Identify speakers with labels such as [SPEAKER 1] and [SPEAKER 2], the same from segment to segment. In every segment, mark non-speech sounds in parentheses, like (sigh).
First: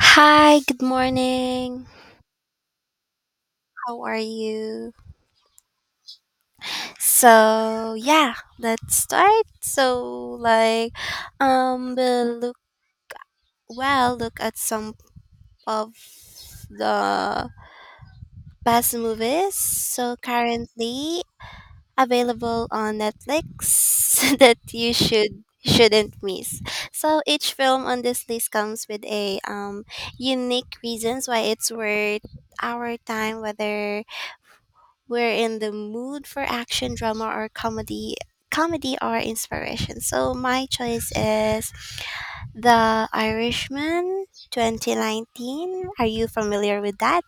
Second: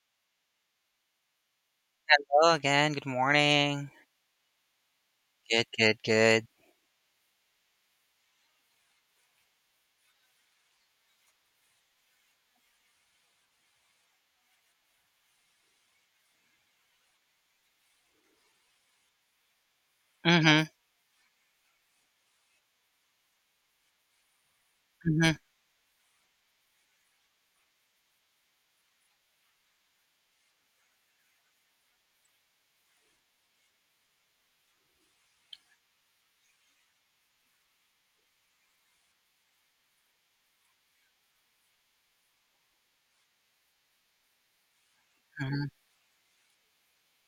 [SPEAKER 1] Hi, good morning.
[SPEAKER 2] Hello again. Good morning.
[SPEAKER 1] How are you?
[SPEAKER 2] Good, good, good.
[SPEAKER 1] So, yeah, let's start. Um, we'll look, look at some of the best movies. So,
[SPEAKER 2] Mhm,
[SPEAKER 1] currently available on Netflix (laughs) that you
[SPEAKER 2] mhm,
[SPEAKER 1] shouldn't miss. So each film on this list comes with a unique reasons why it's worth our time whether we're in the mood for action, drama, or comedy. Comedy or inspiration. So my choice is The Irishman
[SPEAKER 2] mhm.
[SPEAKER 1] 2019. Are you familiar with that?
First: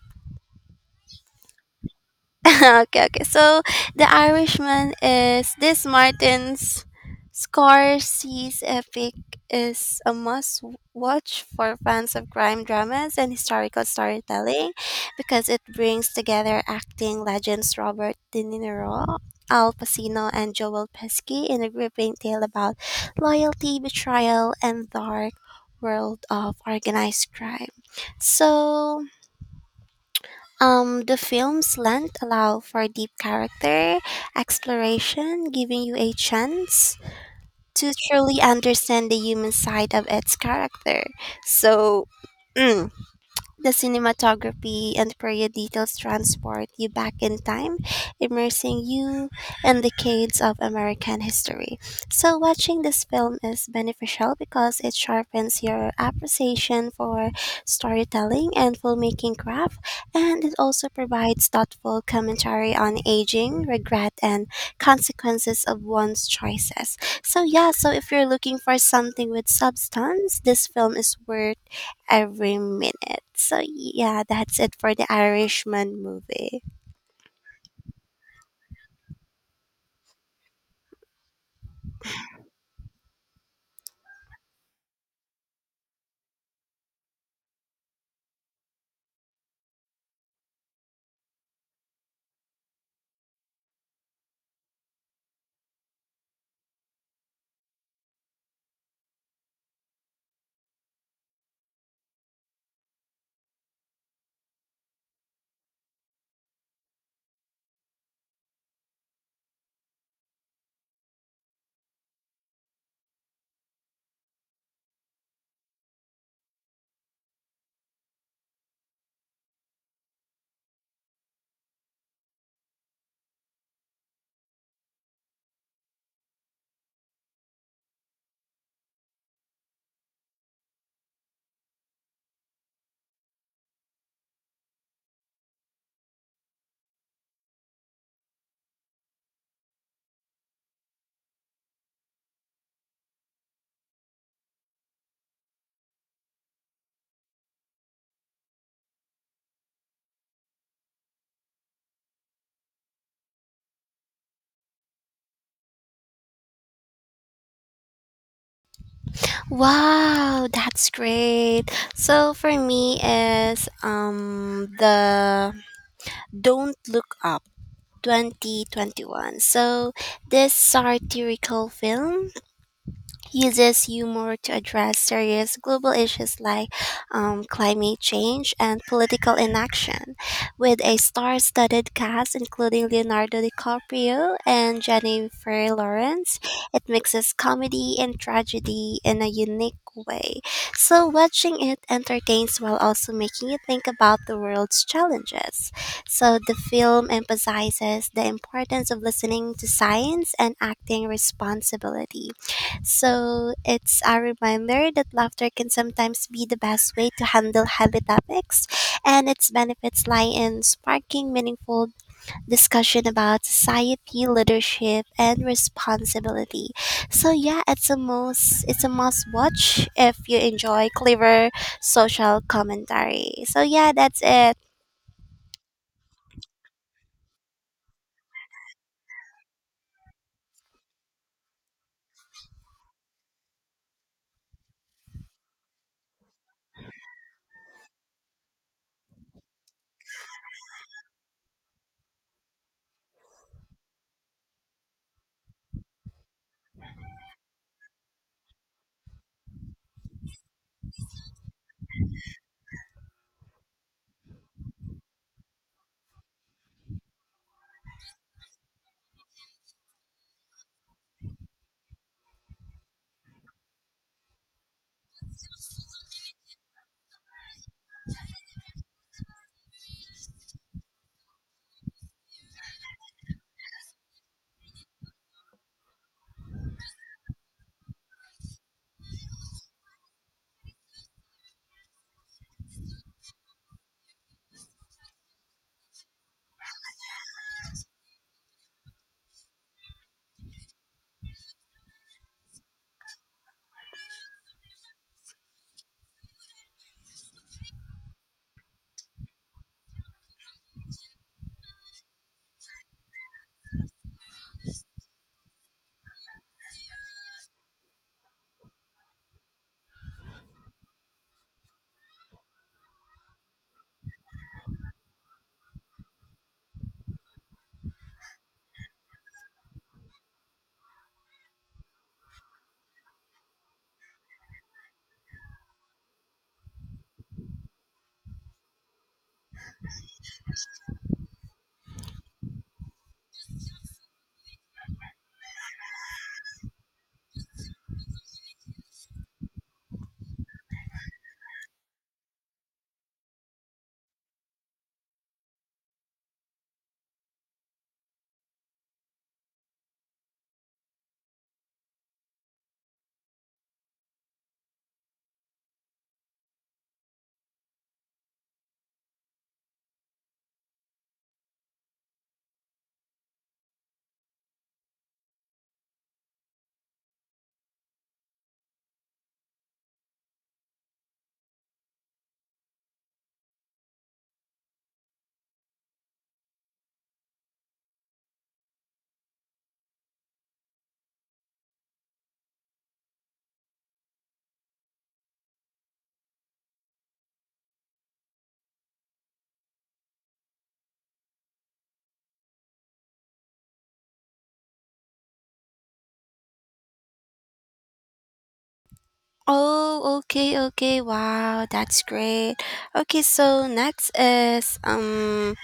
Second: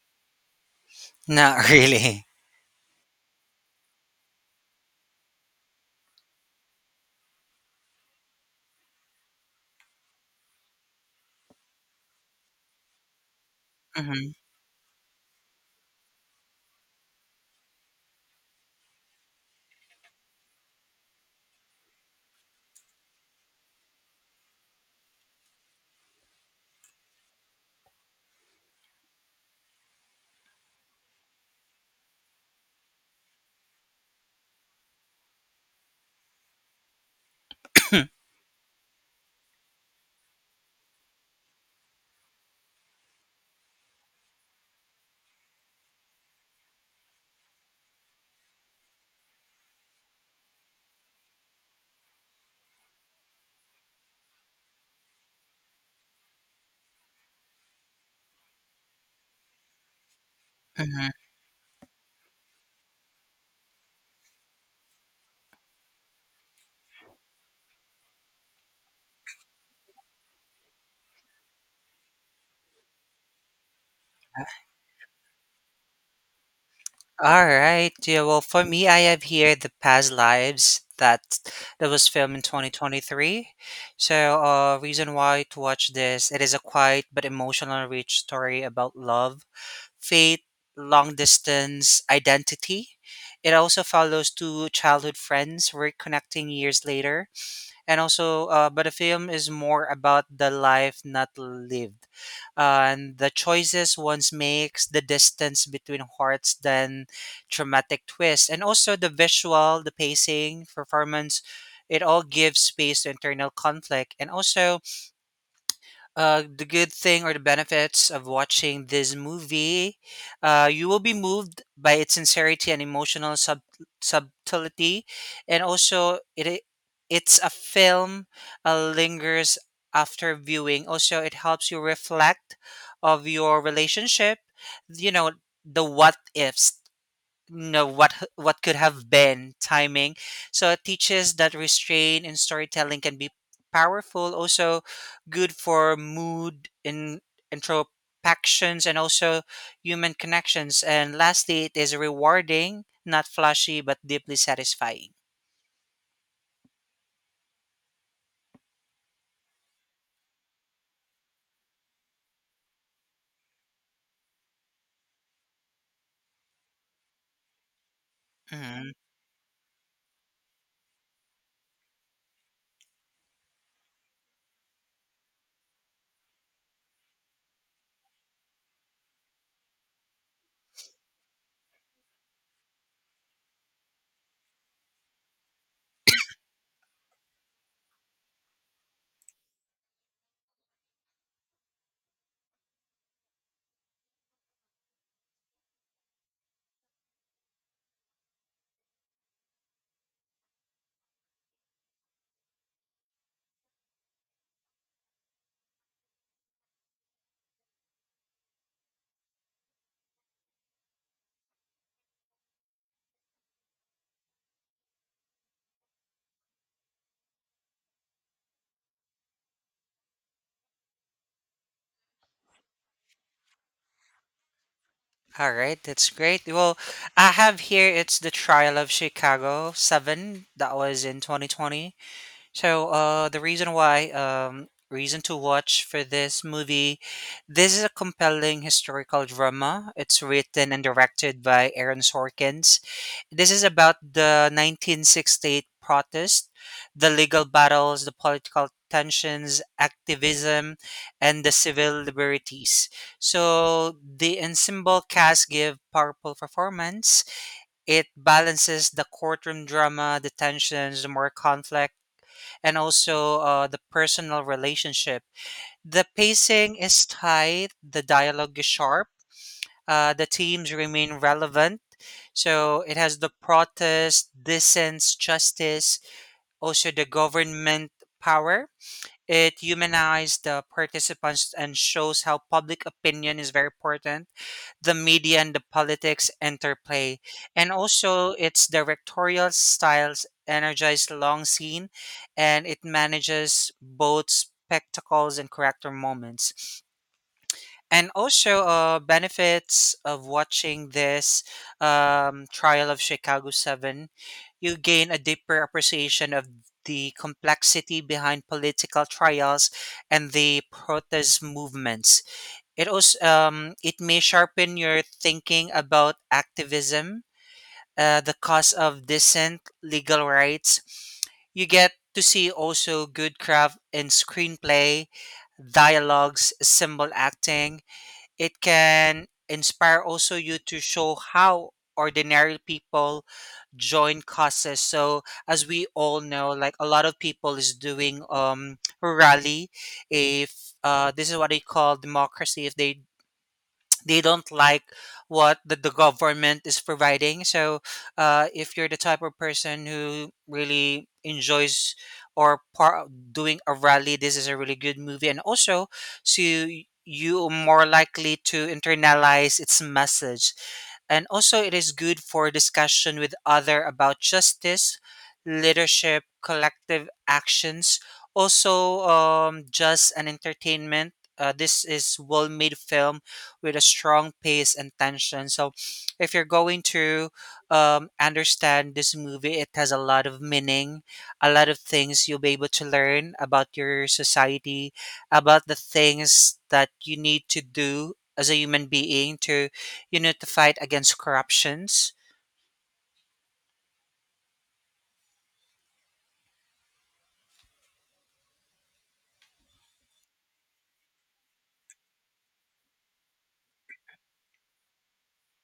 [SPEAKER 2] Not (laughs) really.
[SPEAKER 1] (laughs) Okay. So The Irishman is this Martin's Scorsese's epic is a must watch for fans of crime dramas and historical
[SPEAKER 2] Mhm,
[SPEAKER 1] storytelling because it brings together acting legends Robert De Niro, Al Pacino, and Joel Pesci in a gripping tale about loyalty, betrayal, and dark world of organized crime. So the film's length allow for deep character exploration, giving you a chance to truly understand the human side of its character. So, mm, the cinematography and period details transport you back in time, immersing you in decades of American history. So, watching this film is beneficial because it sharpens your appreciation for storytelling and filmmaking craft, and it also
[SPEAKER 2] mhm.
[SPEAKER 1] provides thoughtful commentary on aging, regret, and consequences of one's choices. So, yeah, so if you're looking for something with substance, this film is worth every minute. So yeah, that's it for the Irishman movie.
[SPEAKER 2] All right. Yeah. Well, for me, I have here the past lives that was filmed in 2023. So, reason why to watch this, it is a quiet but emotional rich story about love, fate, long distance, identity. It also follows two childhood friends reconnecting years later and also but the film is more about the life not lived and the choices one makes the distance between hearts then dramatic twist and also the visual the pacing performance it all gives space to internal conflict and also the good thing or the benefits of watching this movie, you will be moved by its sincerity and emotional subtlety, and also it's a film lingers after viewing. Also, it helps you reflect of your relationship. You know the what ifs know what could have been timing so it teaches that restraint in storytelling can be powerful also good for mood in introspections and also human connections and lastly it is rewarding not flashy but deeply satisfying.
[SPEAKER 1] Wow, that's great. So for me is the Don't Look Up
[SPEAKER 2] Mhm.
[SPEAKER 1] 2021. So this satirical film uses humor to address serious global issues like climate change and political inaction, with a star studded cast including Leonardo DiCaprio and Jennifer Lawrence. It mixes comedy and tragedy in a unique way. So, watching it entertains while also making you think about the world's challenges. So, the film emphasizes the importance of listening to science and acting responsibility. So it's a reminder that laughter can sometimes be the best way to handle heavy topics, and its benefits lie in sparking meaningful discussion about society, leadership, and responsibility. So yeah, it's a must watch if you enjoy clever social commentary. So yeah, that's it.
[SPEAKER 2] All right, that's great. Well, I have here it's the trial of Chicago 7 that was in 2020. So the reason why, reason to watch for this movie, this is a compelling historical drama. It's written and directed by Aaron Sorkins. This is about the 1968 protest, the legal battles, the political tensions, activism, and the civil liberties. So the ensemble cast give powerful performance. It balances the courtroom drama, the tensions, the more conflict and also the personal relationship. The pacing is tight, the dialogue is sharp, the themes remain relevant. So it has the protest, dissent, justice, also the government power. It humanized the participants and shows how public opinion is very important the media and the politics interplay. And also, its directorial styles energize long scene and it manages both spectacles and character moments. And also, benefits of watching this Trial of Chicago 7, you gain a deeper appreciation of the complexity behind political trials and the protest movements it also it may sharpen your thinking about activism, the cause of decent legal rights. You get to see also good craft in screenplay, dialogues, symbol acting. It can inspire also you to show how ordinary people join causes. So as we all know, like a lot of people is doing rally if this is what they call democracy if they don't like what the government is providing. So, if you're the type of person who really enjoys or doing a rally, this is a really good movie. And also, so you are more likely to internalize its message. And also, it is good for discussion with other about justice, leadership, collective actions. Also, just an entertainment. This is well-made film with a strong pace and tension. So, if you're going to understand this movie, it has a lot of meaning, a lot of things you'll be able to learn about your society, about the things that you need to do as a human being to, you know, to fight against corruptions.
[SPEAKER 1] Oh, okay. Wow, that's great. Okay, so next is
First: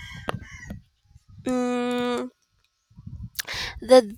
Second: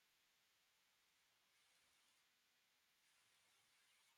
[SPEAKER 1] mm, the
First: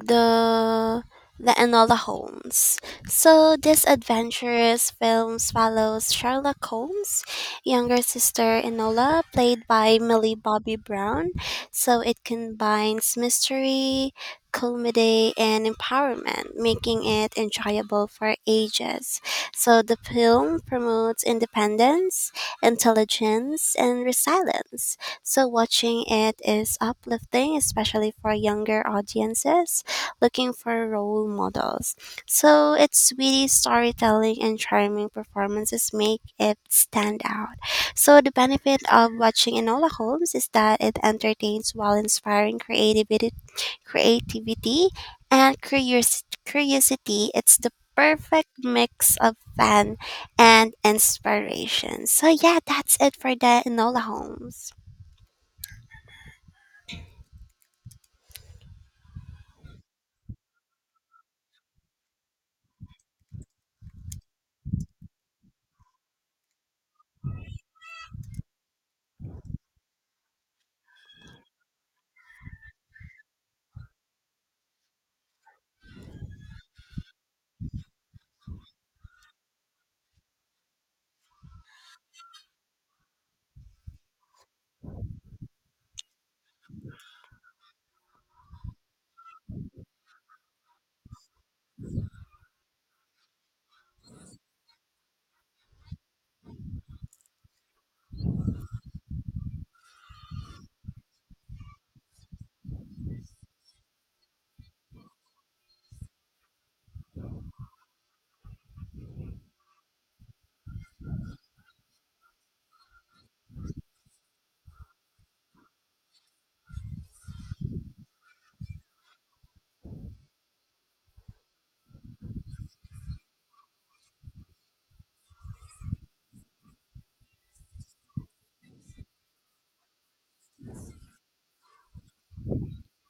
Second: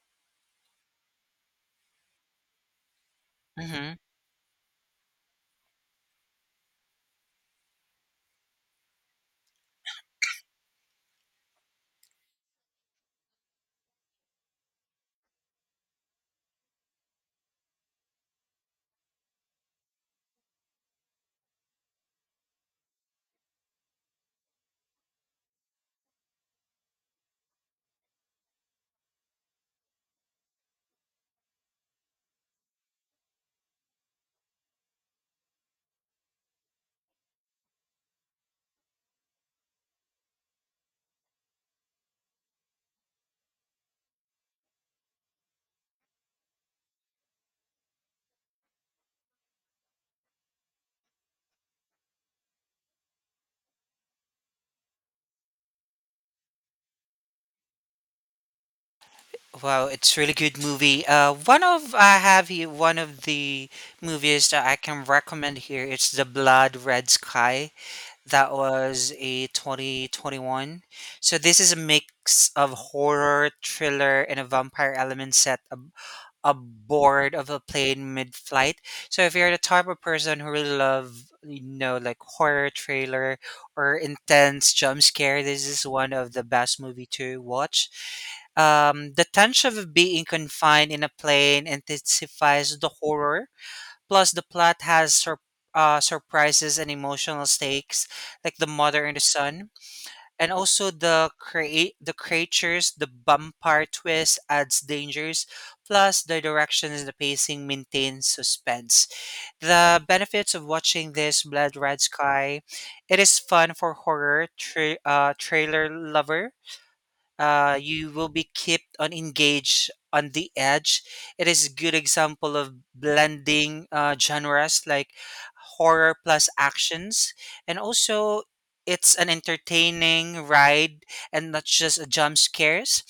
[SPEAKER 1] the the Enola Holmes. So this
[SPEAKER 2] Hmm.
[SPEAKER 1] adventurous film follows Sherlock Holmes' younger sister Enola, played by Millie Bobby Brown. So it combines mystery, comedy, and empowerment, making it enjoyable for ages. So the film promotes independence, intelligence, and resilience. So watching it is uplifting, especially for younger audiences looking for role models. So its witty storytelling and charming performances make it stand out. So the benefit of watching Enola Holmes is that it entertains while inspiring creativity and Curiosity. It's the perfect mix of fun and inspiration. So yeah, that's it for the Enola Holmes.
[SPEAKER 2] Wow, it's really good movie. One of I have here one of the movies that I can recommend here. It's The Blood Red Sky. That was a 2021. So this is a mix of horror, thriller, and a vampire element set aboard of a plane mid-flight. So if you're the type of person who really love, you know, like horror trailer or intense jump scare, this is one of the best movie to watch. The tension of being confined in a plane intensifies the horror. Plus, the plot has surprises and emotional stakes, like the mother and the son, and also the creatures, the vampire twist adds dangers. Plus, the direction and the pacing maintains suspense. The benefits of watching this Blood Red Sky, it is fun for horror trailer lover you will be kept on engaged on the edge. It is a good example of blending genres like horror plus actions, and also it's an entertaining ride and not just a jump scares.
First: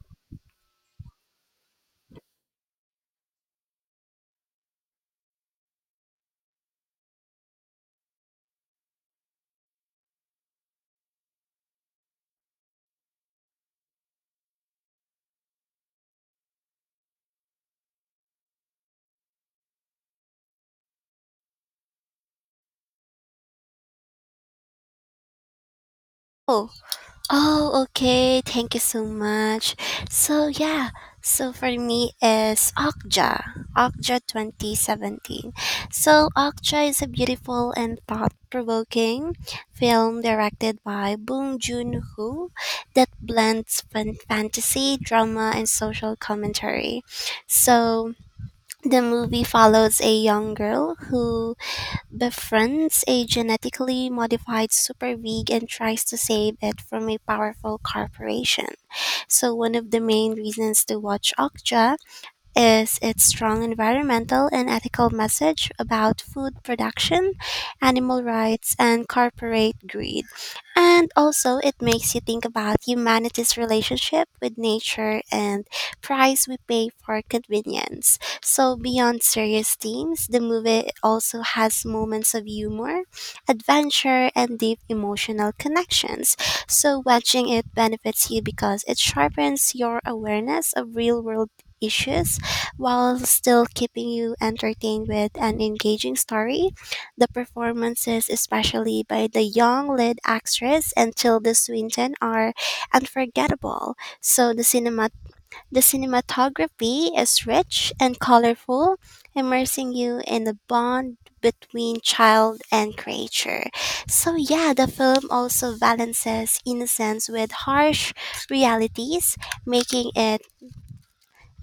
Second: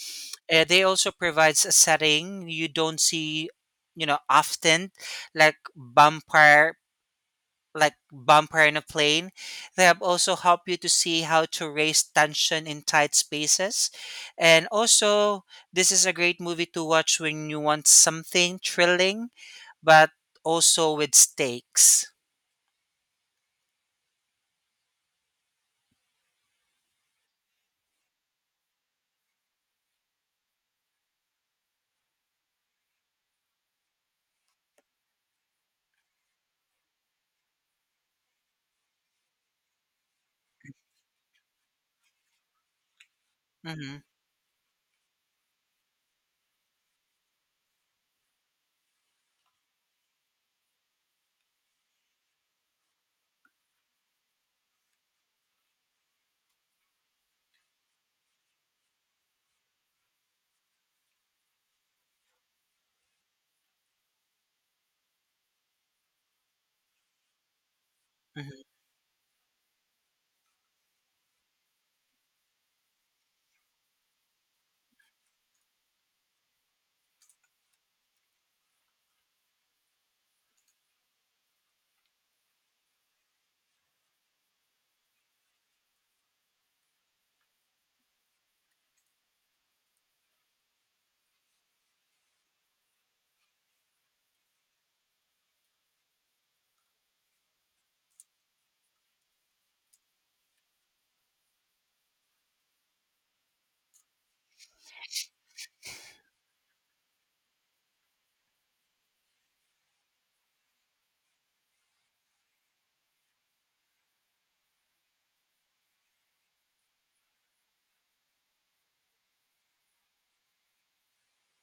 [SPEAKER 2] They also provides a setting you don't see, you know, often, like vampire like bumper in a plane. They have also helped you to see how to raise tension in tight spaces. And also, this is a great movie to watch when you want something thrilling, but also with stakes.
[SPEAKER 1] Oh, Oh, okay. Thank you so much. So yeah, so for me is Okja 2017. So Okja is a beautiful and thought-provoking film directed by Bong Joon-ho that blends
[SPEAKER 2] Hmm.
[SPEAKER 1] fantasy, drama, and social commentary. So the movie follows a young girl who befriends a genetically modified superpig and tries to save it from a powerful corporation. So one of the main reasons to watch Okja is its strong environmental and ethical message about food production, animal
[SPEAKER 2] Hmm.
[SPEAKER 1] rights, and corporate greed. And also, it makes you think about humanity's relationship with nature and price we pay for convenience. So, beyond serious themes, the movie also has moments of humor, adventure, and deep emotional connections. So, watching it benefits you because it sharpens your awareness of real world issues while still keeping you entertained with an engaging story. The performances, especially by the young lead actress and Tilda Swinton, are unforgettable. So the cinematography is rich and colorful, immersing you in the bond between child and creature. So yeah, the film also balances innocence with harsh realities, making it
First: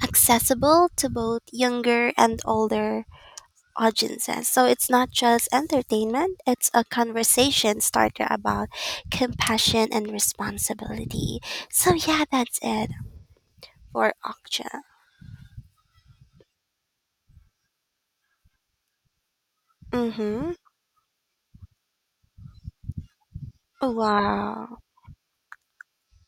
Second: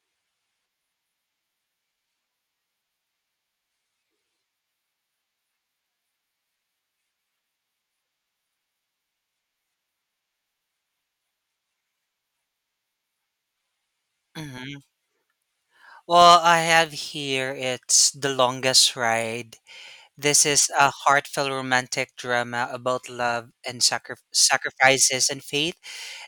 [SPEAKER 1] accessible to both younger and older audiences. So it's not just entertainment, it's a conversation starter about compassion and responsibility. So yeah, that's it for Okja.
[SPEAKER 2] Hmm. Well, I have here it's The Longest Ride. This
[SPEAKER 1] Mm-hmm.
[SPEAKER 2] is a heartfelt romantic drama about love and
[SPEAKER 1] Wow.
[SPEAKER 2] sacrifices and faith.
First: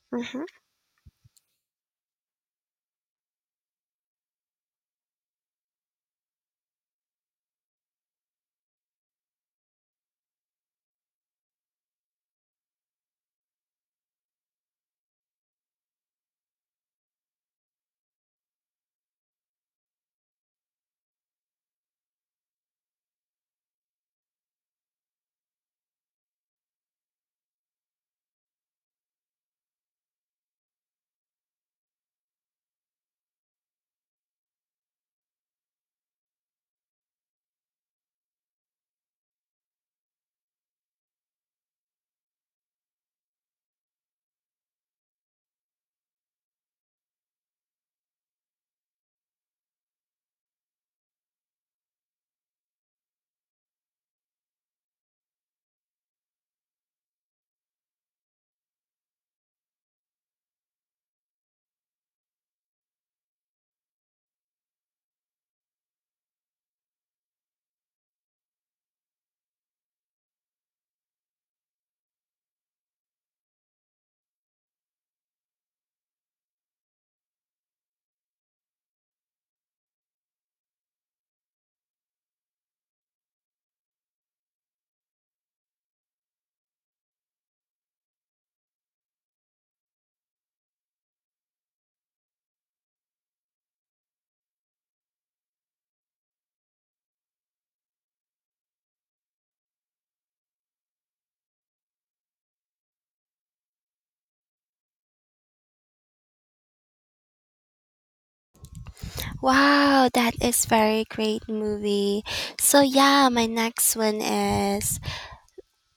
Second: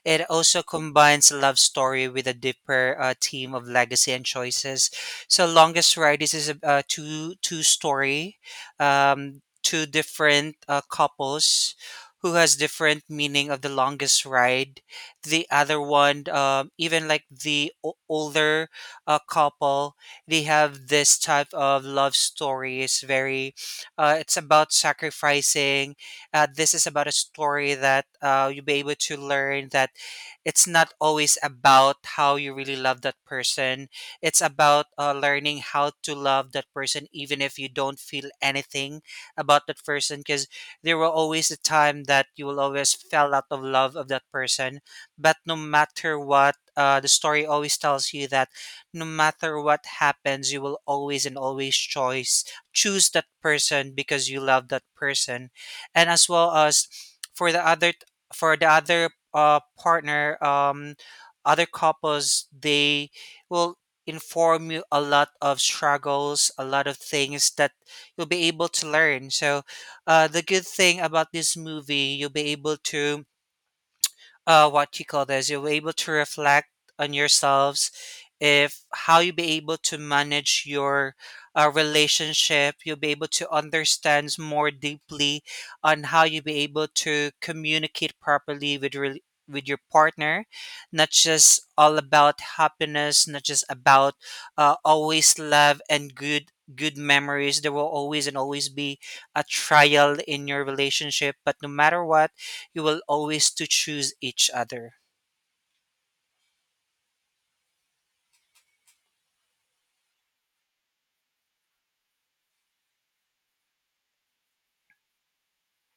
[SPEAKER 2] It
[SPEAKER 1] Mm-hmm.
[SPEAKER 2] also combines love story with a deeper theme of legacy and choices. So, Longest Ride this is a two story, two different couples who has different meaning of the longest ride. The other one, even like the older couple, they have this type of love story. It's very, it's about sacrificing this is about a story that you'll be able to learn that it's not always about how you really love that person. It's about learning how to love that person, even if you don't feel anything about that person. Because there will always a time that you will always fell out of love of that person. But no matter what, the story always tells you that no matter what happens, you will always and always choice choose that person because you love that person, and as well as for the other for the other partner, other couples, they will inform you a lot of struggles, a lot of things that you'll be able to learn. So, the good thing about this movie, you'll be able to what you call this, you will be able to reflect on yourselves, if how you be able to manage your relationship, you'll be able to understand more deeply on how you be able to communicate properly with with your partner, not just all about happiness, not just about always love and good memories. There will always and always be a trial in your relationship, but no matter what you will always to choose each other.
[SPEAKER 1] Wow, that is very great movie. So yeah, my next one is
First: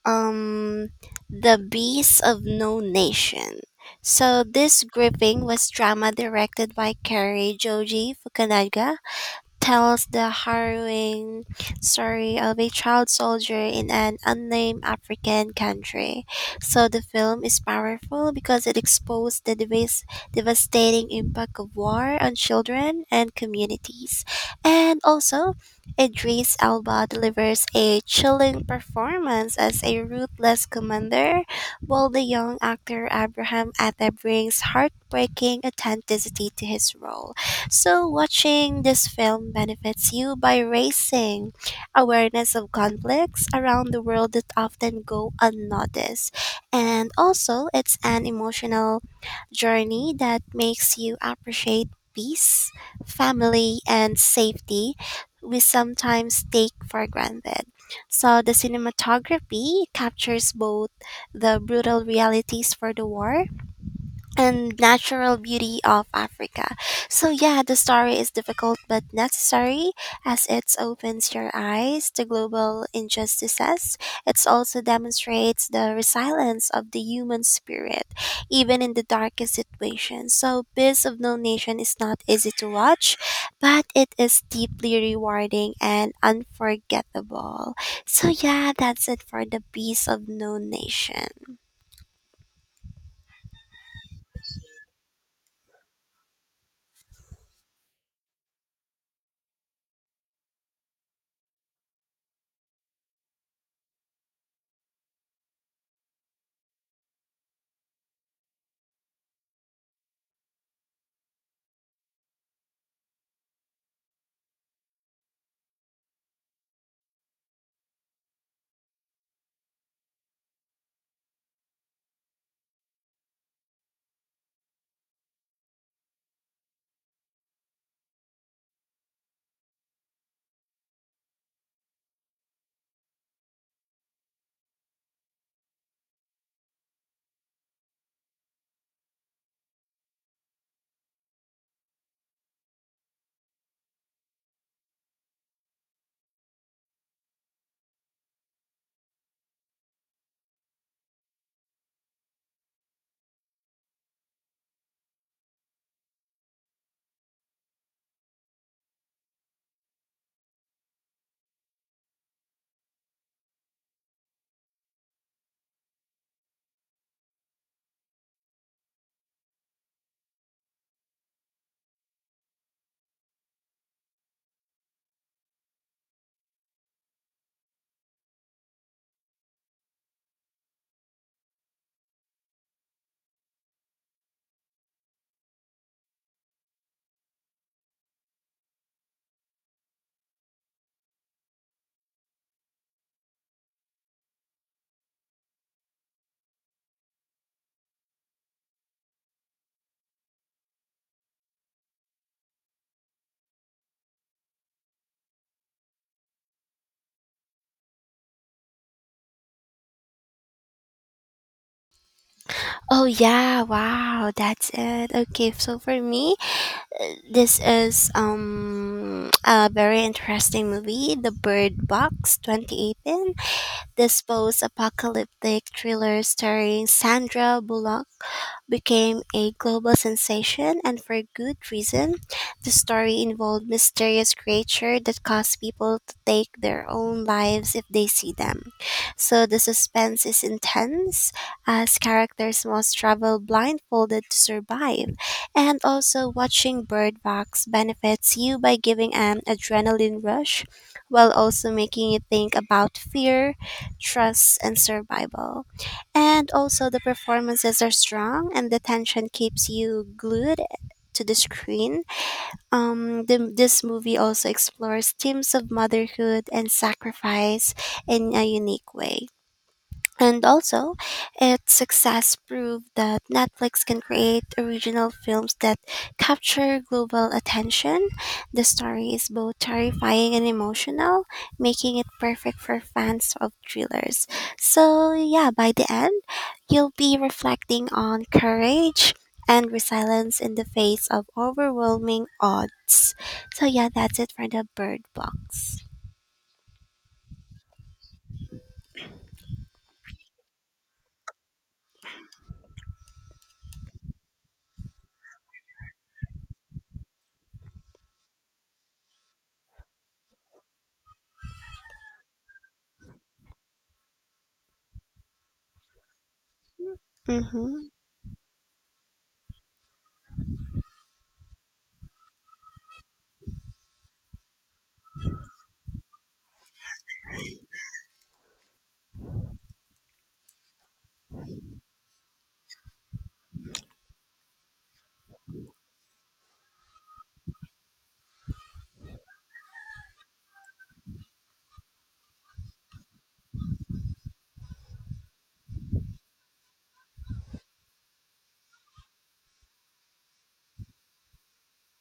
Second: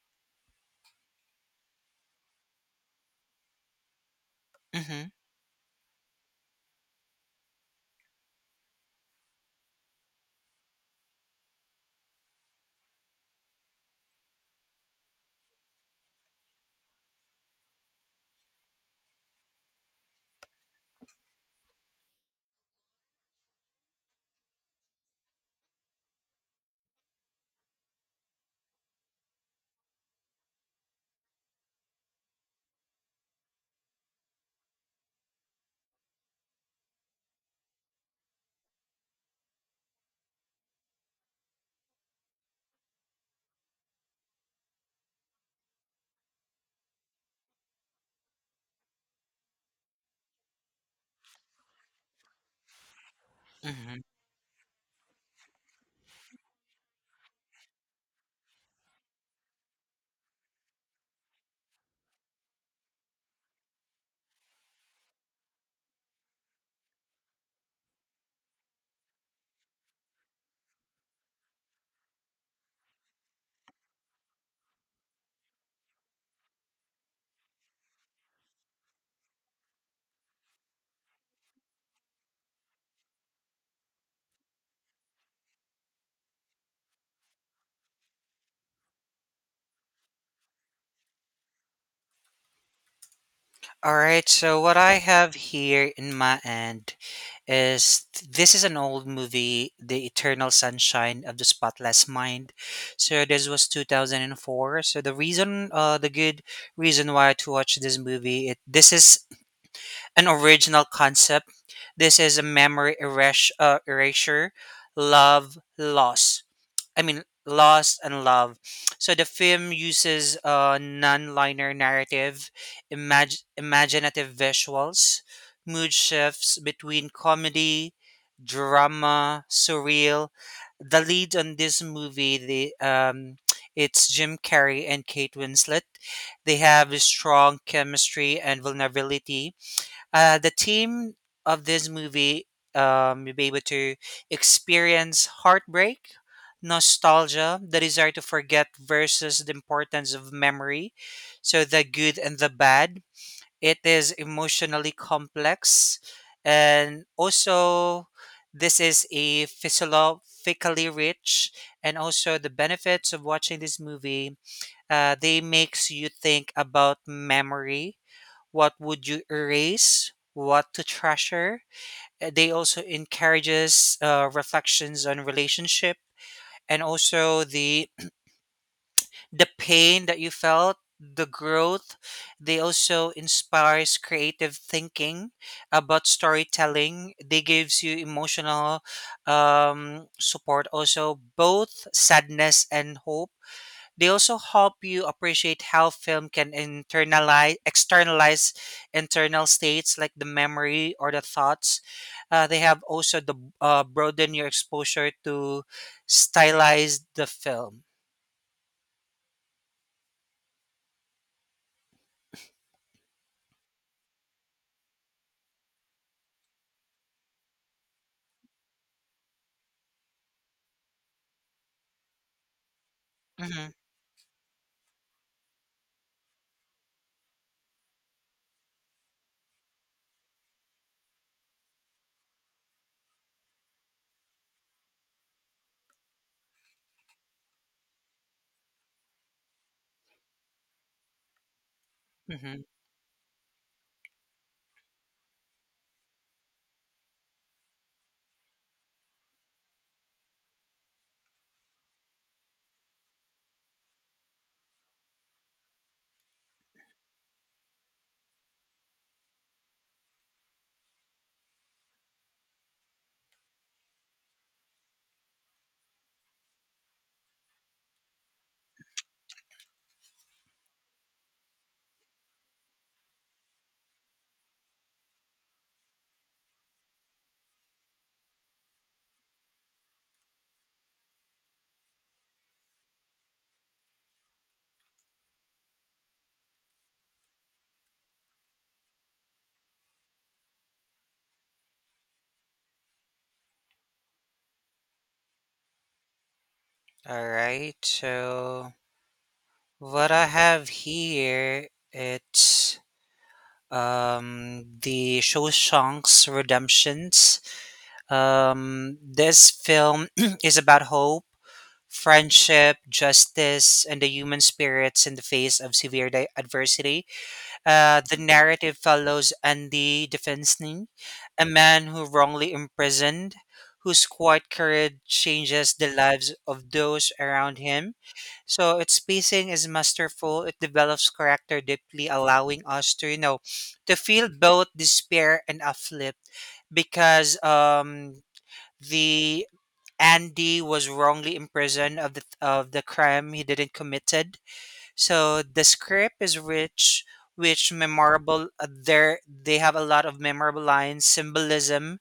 [SPEAKER 1] um the beasts of no nation so this
[SPEAKER 2] Mm-hmm.
[SPEAKER 1] grouping was drama directed by Kerry Joji Fukunaga tells the harrowing story of a child soldier in an unnamed African country. So the film is powerful because it exposed the devastating impact of war on children and communities. And also, Idris Elba delivers a chilling performance as a ruthless commander, while the young actor Abraham Atta brings heartbreaking authenticity to his role. So, watching this film benefits you by raising awareness of conflicts around the world that often go unnoticed. And also, it's an emotional journey that makes you appreciate peace, family,
[SPEAKER 2] Mm-hmm.
[SPEAKER 1] and safety we sometimes take for granted. So, the cinematography captures both the brutal realities for the war and natural beauty of Africa. So yeah, the story is difficult but necessary as it opens your eyes to global injustices. It also demonstrates the resilience of the human spirit, even in the darkest situations. So Beast of No Nation is not easy to watch, but it is deeply rewarding and unforgettable. So yeah, that's it for the Beast of No Nation.
[SPEAKER 2] All right. So what I have here in my end this is an old movie, The Eternal Sunshine of the Spotless Mind. So this was 2004. So the reason, the good reason why to watch this movie, it this is an original concept. This is a memory erasure, love loss. I mean, Lost and Love. So the film uses a non-linear narrative, imaginative visuals, mood shifts between comedy, drama, surreal. The lead on this movie, the it's Jim Carrey and Kate Winslet. They have a strong chemistry and vulnerability the theme of this movie, you'll be able to experience heartbreak, nostalgia, the desire to forget versus the importance of memory. So the good and the bad. It is emotionally complex, and also this is a philosophically rich, and also the benefits of watching this movie. They makes you think about memory what would you erase what to treasure. They also encourages reflections on relationship and also the pain that you felt the growth they also inspires creative thinking about storytelling they gives you emotional support also both sadness and hope they also help you appreciate how film can internalize, externalize internal states like the memory or the thoughts. They have also the broaden your exposure to stylize the film.
[SPEAKER 1] Oh yeah, wow, that's it. Okay, so for me, this is (tsk) a very interesting movie, The Bird Box 2018.
[SPEAKER 2] Mm-hmm.
[SPEAKER 1] This post-apocalyptic thriller starring Sandra Bullock became a global sensation, and for good reason. The story involved mysterious creatures that cause people to take their own lives if they see them. So the suspense is intense as
[SPEAKER 2] Mm-hmm.
[SPEAKER 1] characters must travel blindfolded to survive. And also, watching Bird Box benefits you by giving an adrenaline rush while also making you think about fear, trust, and survival. And also, the performances are strong, and the tension keeps you glued to the screen. This movie also explores themes of motherhood and sacrifice in a unique way. And also, its success proved that Netflix can create original films that capture global attention. The story is both terrifying and emotional, making it perfect for fans of thrillers. So, yeah, by the end, you'll be reflecting on courage and resilience in the face of overwhelming odds. So, yeah, that's it for the bird box.
[SPEAKER 2] All right. So what I have here, it's the Shawshank's Redemptions. This film (clears throat) is about hope friendship, justice, and the human spirits in the face of severe adversity.
[SPEAKER 1] Mm-hmm.
[SPEAKER 2] The narrative follows Andy Defensny, a man who wrongly imprisoned, whose quiet courage changes the lives of those around him. So its pacing is masterful. It develops character deeply, allowing us to, you know, to feel both despair and uplift because the Andy was wrongly imprisoned of the crime he didn't committed so the script is rich, which memorable. There they have a lot of memorable lines, symbolism,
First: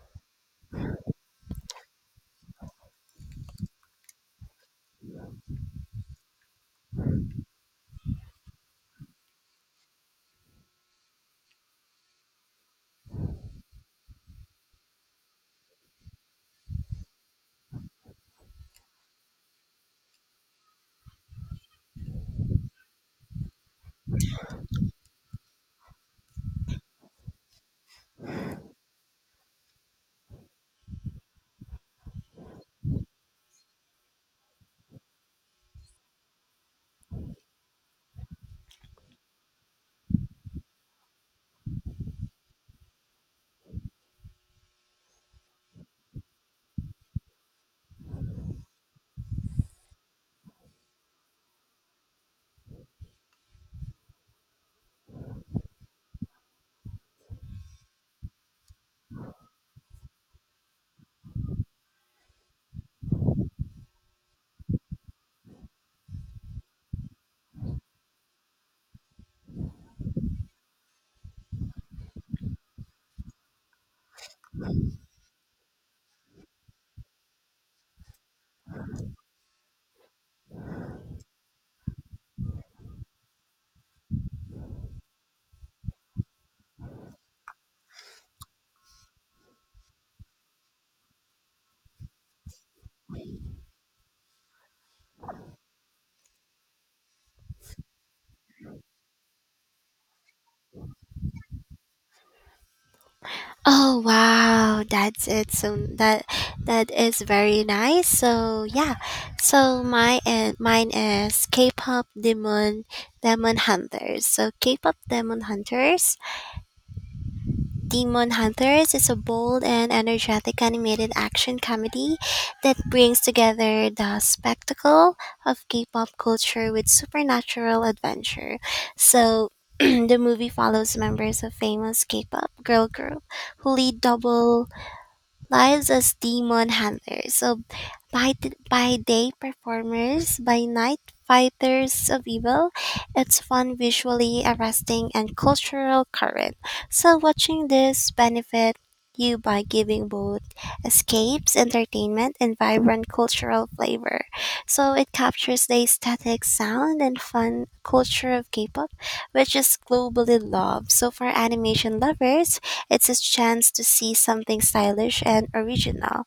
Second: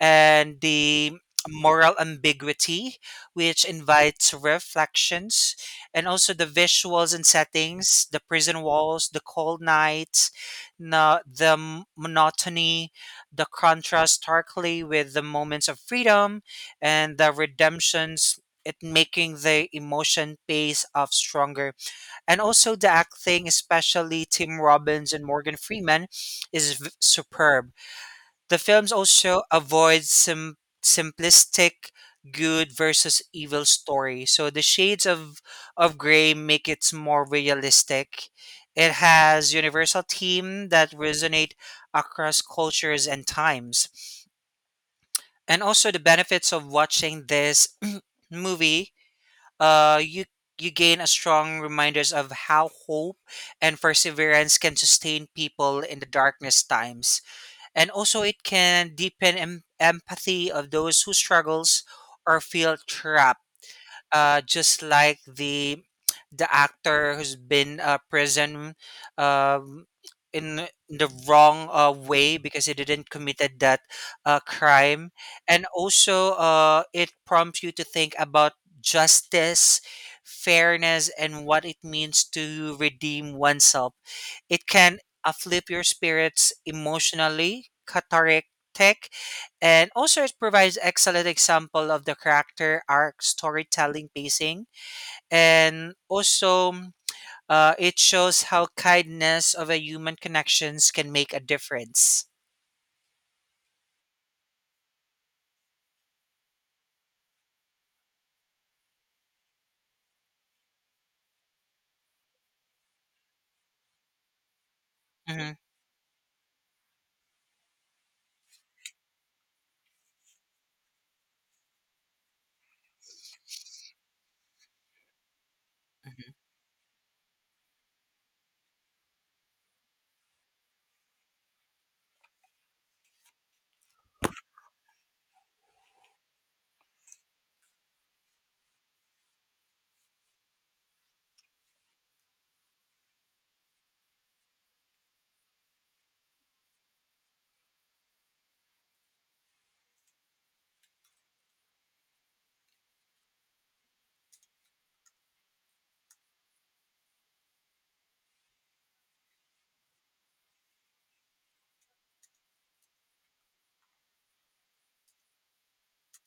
[SPEAKER 2] and the moral ambiguity, which invites reflections, and also the visuals and settings, the prison walls, the cold nights, monotony, the contrast starkly with the moments of freedom and the redemptions. It making the emotion pace off stronger and also the acting, especially Tim Robbins and Morgan Freeman, superb. The films also avoid simplistic good versus evil story. So the shades of gray make it more realistic. It has universal theme that resonate across cultures and times. And also the benefits of watching this (clears throat) movie uh, you you gain a strong reminders of how hope and perseverance can sustain people in the darkness times, and also it can deepen empathy of those who struggles or feel trapped, just like the actor who's been prison, um, in the wrong way because he didn't committed that crime. And also it prompts you to think about justice, fairness, and what it means to redeem oneself. It can uplift your spirits, emotionally cathartic. And also, it provides excellent example of the character arc, storytelling, pacing, and also it shows how kindness of a human connections can make a difference.
[SPEAKER 1] Oh wow, that's it. So that is very nice. So yeah, so my and mine is K-pop Demon Demon Hunters. So
[SPEAKER 2] Mhm,
[SPEAKER 1] Demon Hunters is a bold and energetic animated action comedy that brings together the spectacle of K-pop
[SPEAKER 2] mhm,
[SPEAKER 1] culture with supernatural adventure. So. (clears throat) the movie follows members of famous K-pop girl group who lead double lives as demon handlers. So by day performers, by night fighters of evil, it's fun visually arresting and cultural current. So watching this benefit you by giving both escapes, entertainment, and vibrant cultural flavor. So it captures the aesthetic sound and fun culture of K-pop, which is globally loved. So for animation lovers, it's a chance to see something stylish and original.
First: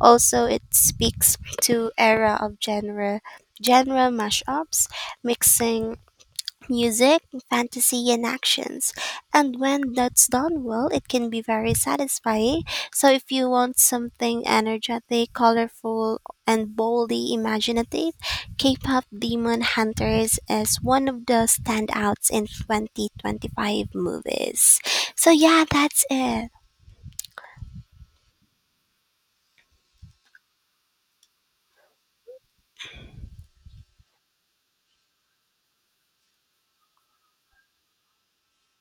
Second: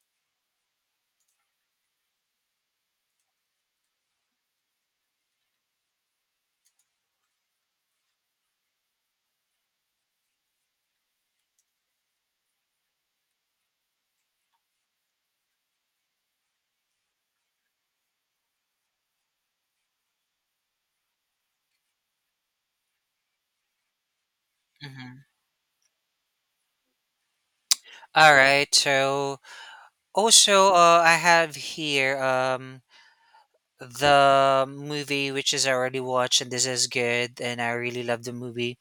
[SPEAKER 1] Also, it speaks to era of genre mashups, mixing music, fantasy and actions. And when that's done well, it can be very satisfying. So if you want something energetic, colorful and boldly imaginative, K-pop Demon Hunters is one of the standouts in 2025 movies.
[SPEAKER 2] mhm.
[SPEAKER 1] So yeah, that's it.
[SPEAKER 2] All right. So also, I have here the movie which is already watched, and this is good, and I really love the movie.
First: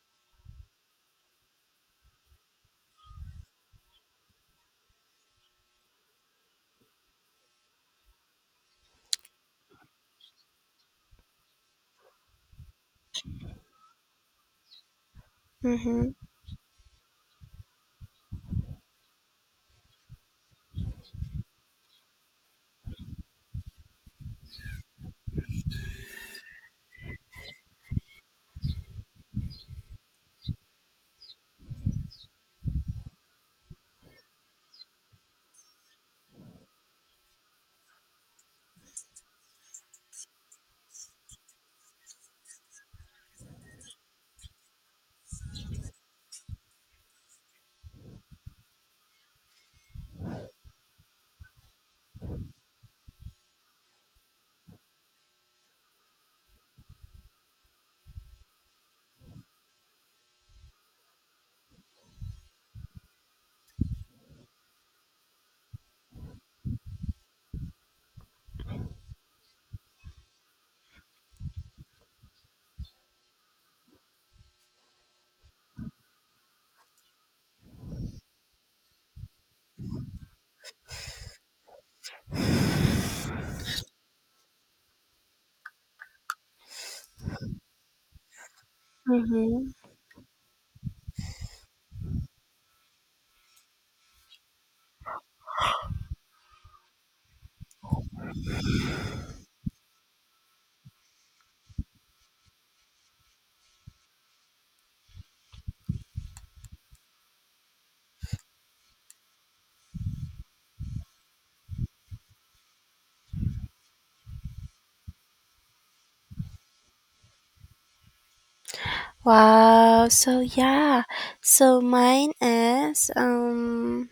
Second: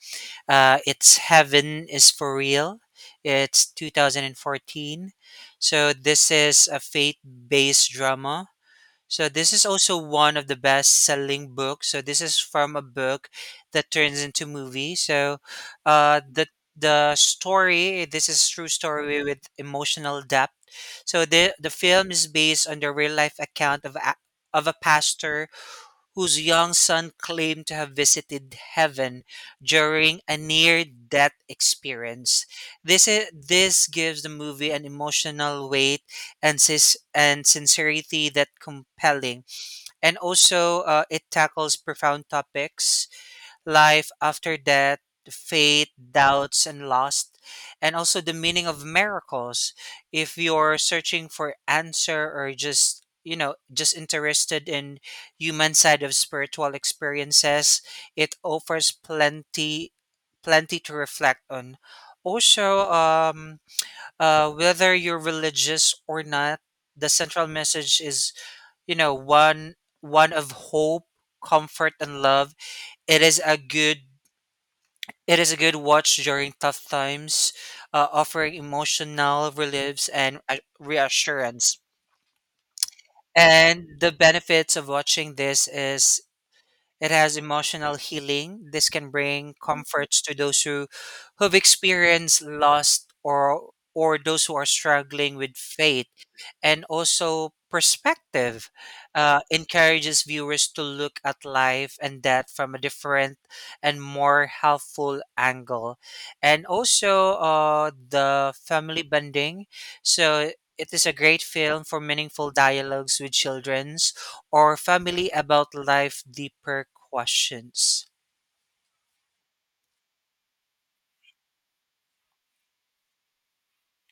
[SPEAKER 2] It's Heaven is for Real. It's 2014. So this is a faith-based drama. So this is also one of the best-selling books. So this is from a book that turns into movie. So
[SPEAKER 1] Mhm.
[SPEAKER 2] uh, the the story, this is true story with emotional depth. So the film is based on the real life account of of a pastor whose young son claimed to have visited heaven during a near-death experience. This gives the movie an emotional weight and and sincerity that compelling. And also, it tackles profound topics: life after death, faith, doubts, and loss, and also the meaning of miracles. If you're searching for answer or just, you know, just interested in human side of spiritual experiences, it offers plenty to reflect on. Also, whether you're religious or not, the central message is, you know one one of hope, comfort, and love. It is a good it is a good watch during tough times, offering emotional reliefs and reassurance. And the benefits of watching this is it has emotional healing. This can bring
[SPEAKER 1] Mhm.
[SPEAKER 2] comforts to those who who've experienced loss, or those who are struggling with faith, and also perspective. Encourages viewers to look at life and death from a different and more helpful angle. And also the family bonding. So it is a great film for meaningful dialogues with children or family about life deeper questions.
[SPEAKER 1] Wow. So yeah. So mine is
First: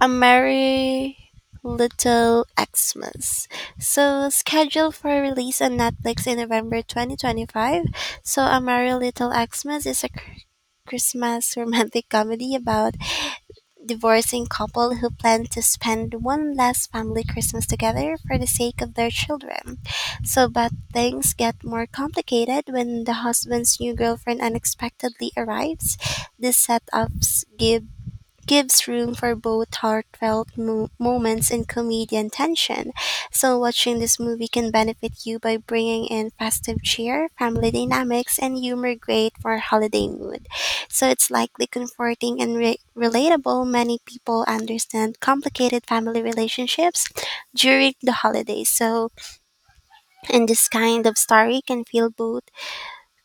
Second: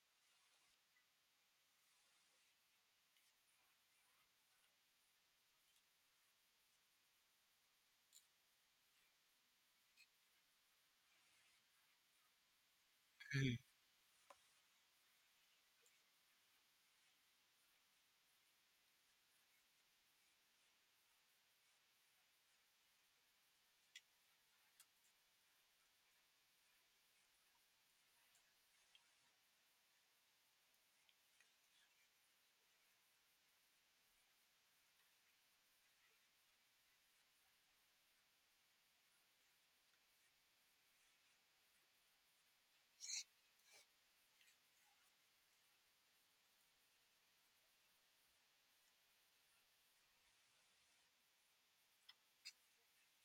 [SPEAKER 1] a merry little Xmas. So scheduled for release on Netflix in November 2025. So a merry little Xmas is a Christmas romantic comedy about
[SPEAKER 2] Mhm.
[SPEAKER 1] divorcing couple who plan to spend one last family Christmas together for the sake of their children. So, but things get more complicated when the husband's new girlfriend unexpectedly arrives. These setups gives room for both moments and comedy and tension. So, watching this movie can benefit you by bringing in festive cheer, family dynamics, and humor great for holiday mood. So, it's likely comforting and relatable. Many people understand complicated family relationships during the holidays. So, and this kind of story can feel both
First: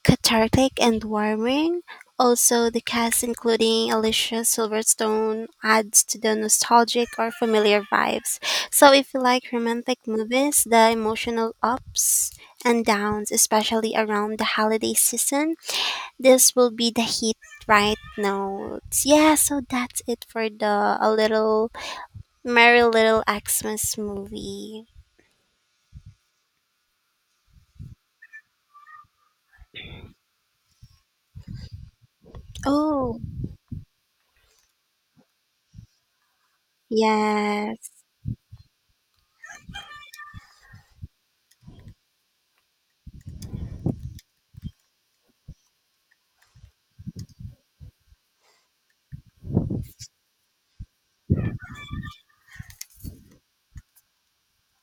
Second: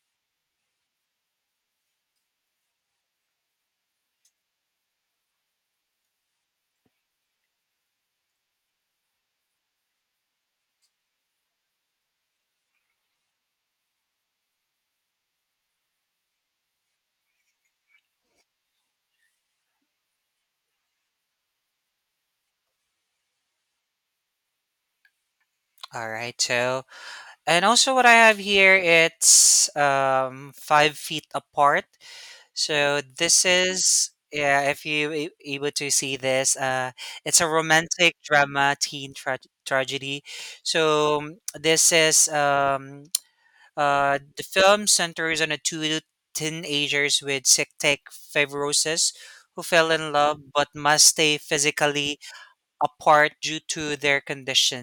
[SPEAKER 1] cathartic and warming. Also, the cast, including Alicia Silverstone, adds to the nostalgic or familiar vibes. So, if you like romantic movies, the emotional ups and downs, especially around the holiday season, this will be the hit right notes. Yeah, so that's it for the A Little Merry Little Xmas movie.
[SPEAKER 2] All right, so and also what I have here, it's Five Feet Apart. So
[SPEAKER 1] Oh,
[SPEAKER 2] this is, yeah, if you able to see this. Uh, it's a
[SPEAKER 1] yes.
[SPEAKER 2] romantic drama teen tragedy. So this is the film centers on a two teenagers with cystic fibrosis who fell in love but must stay physically apart due to their conditions.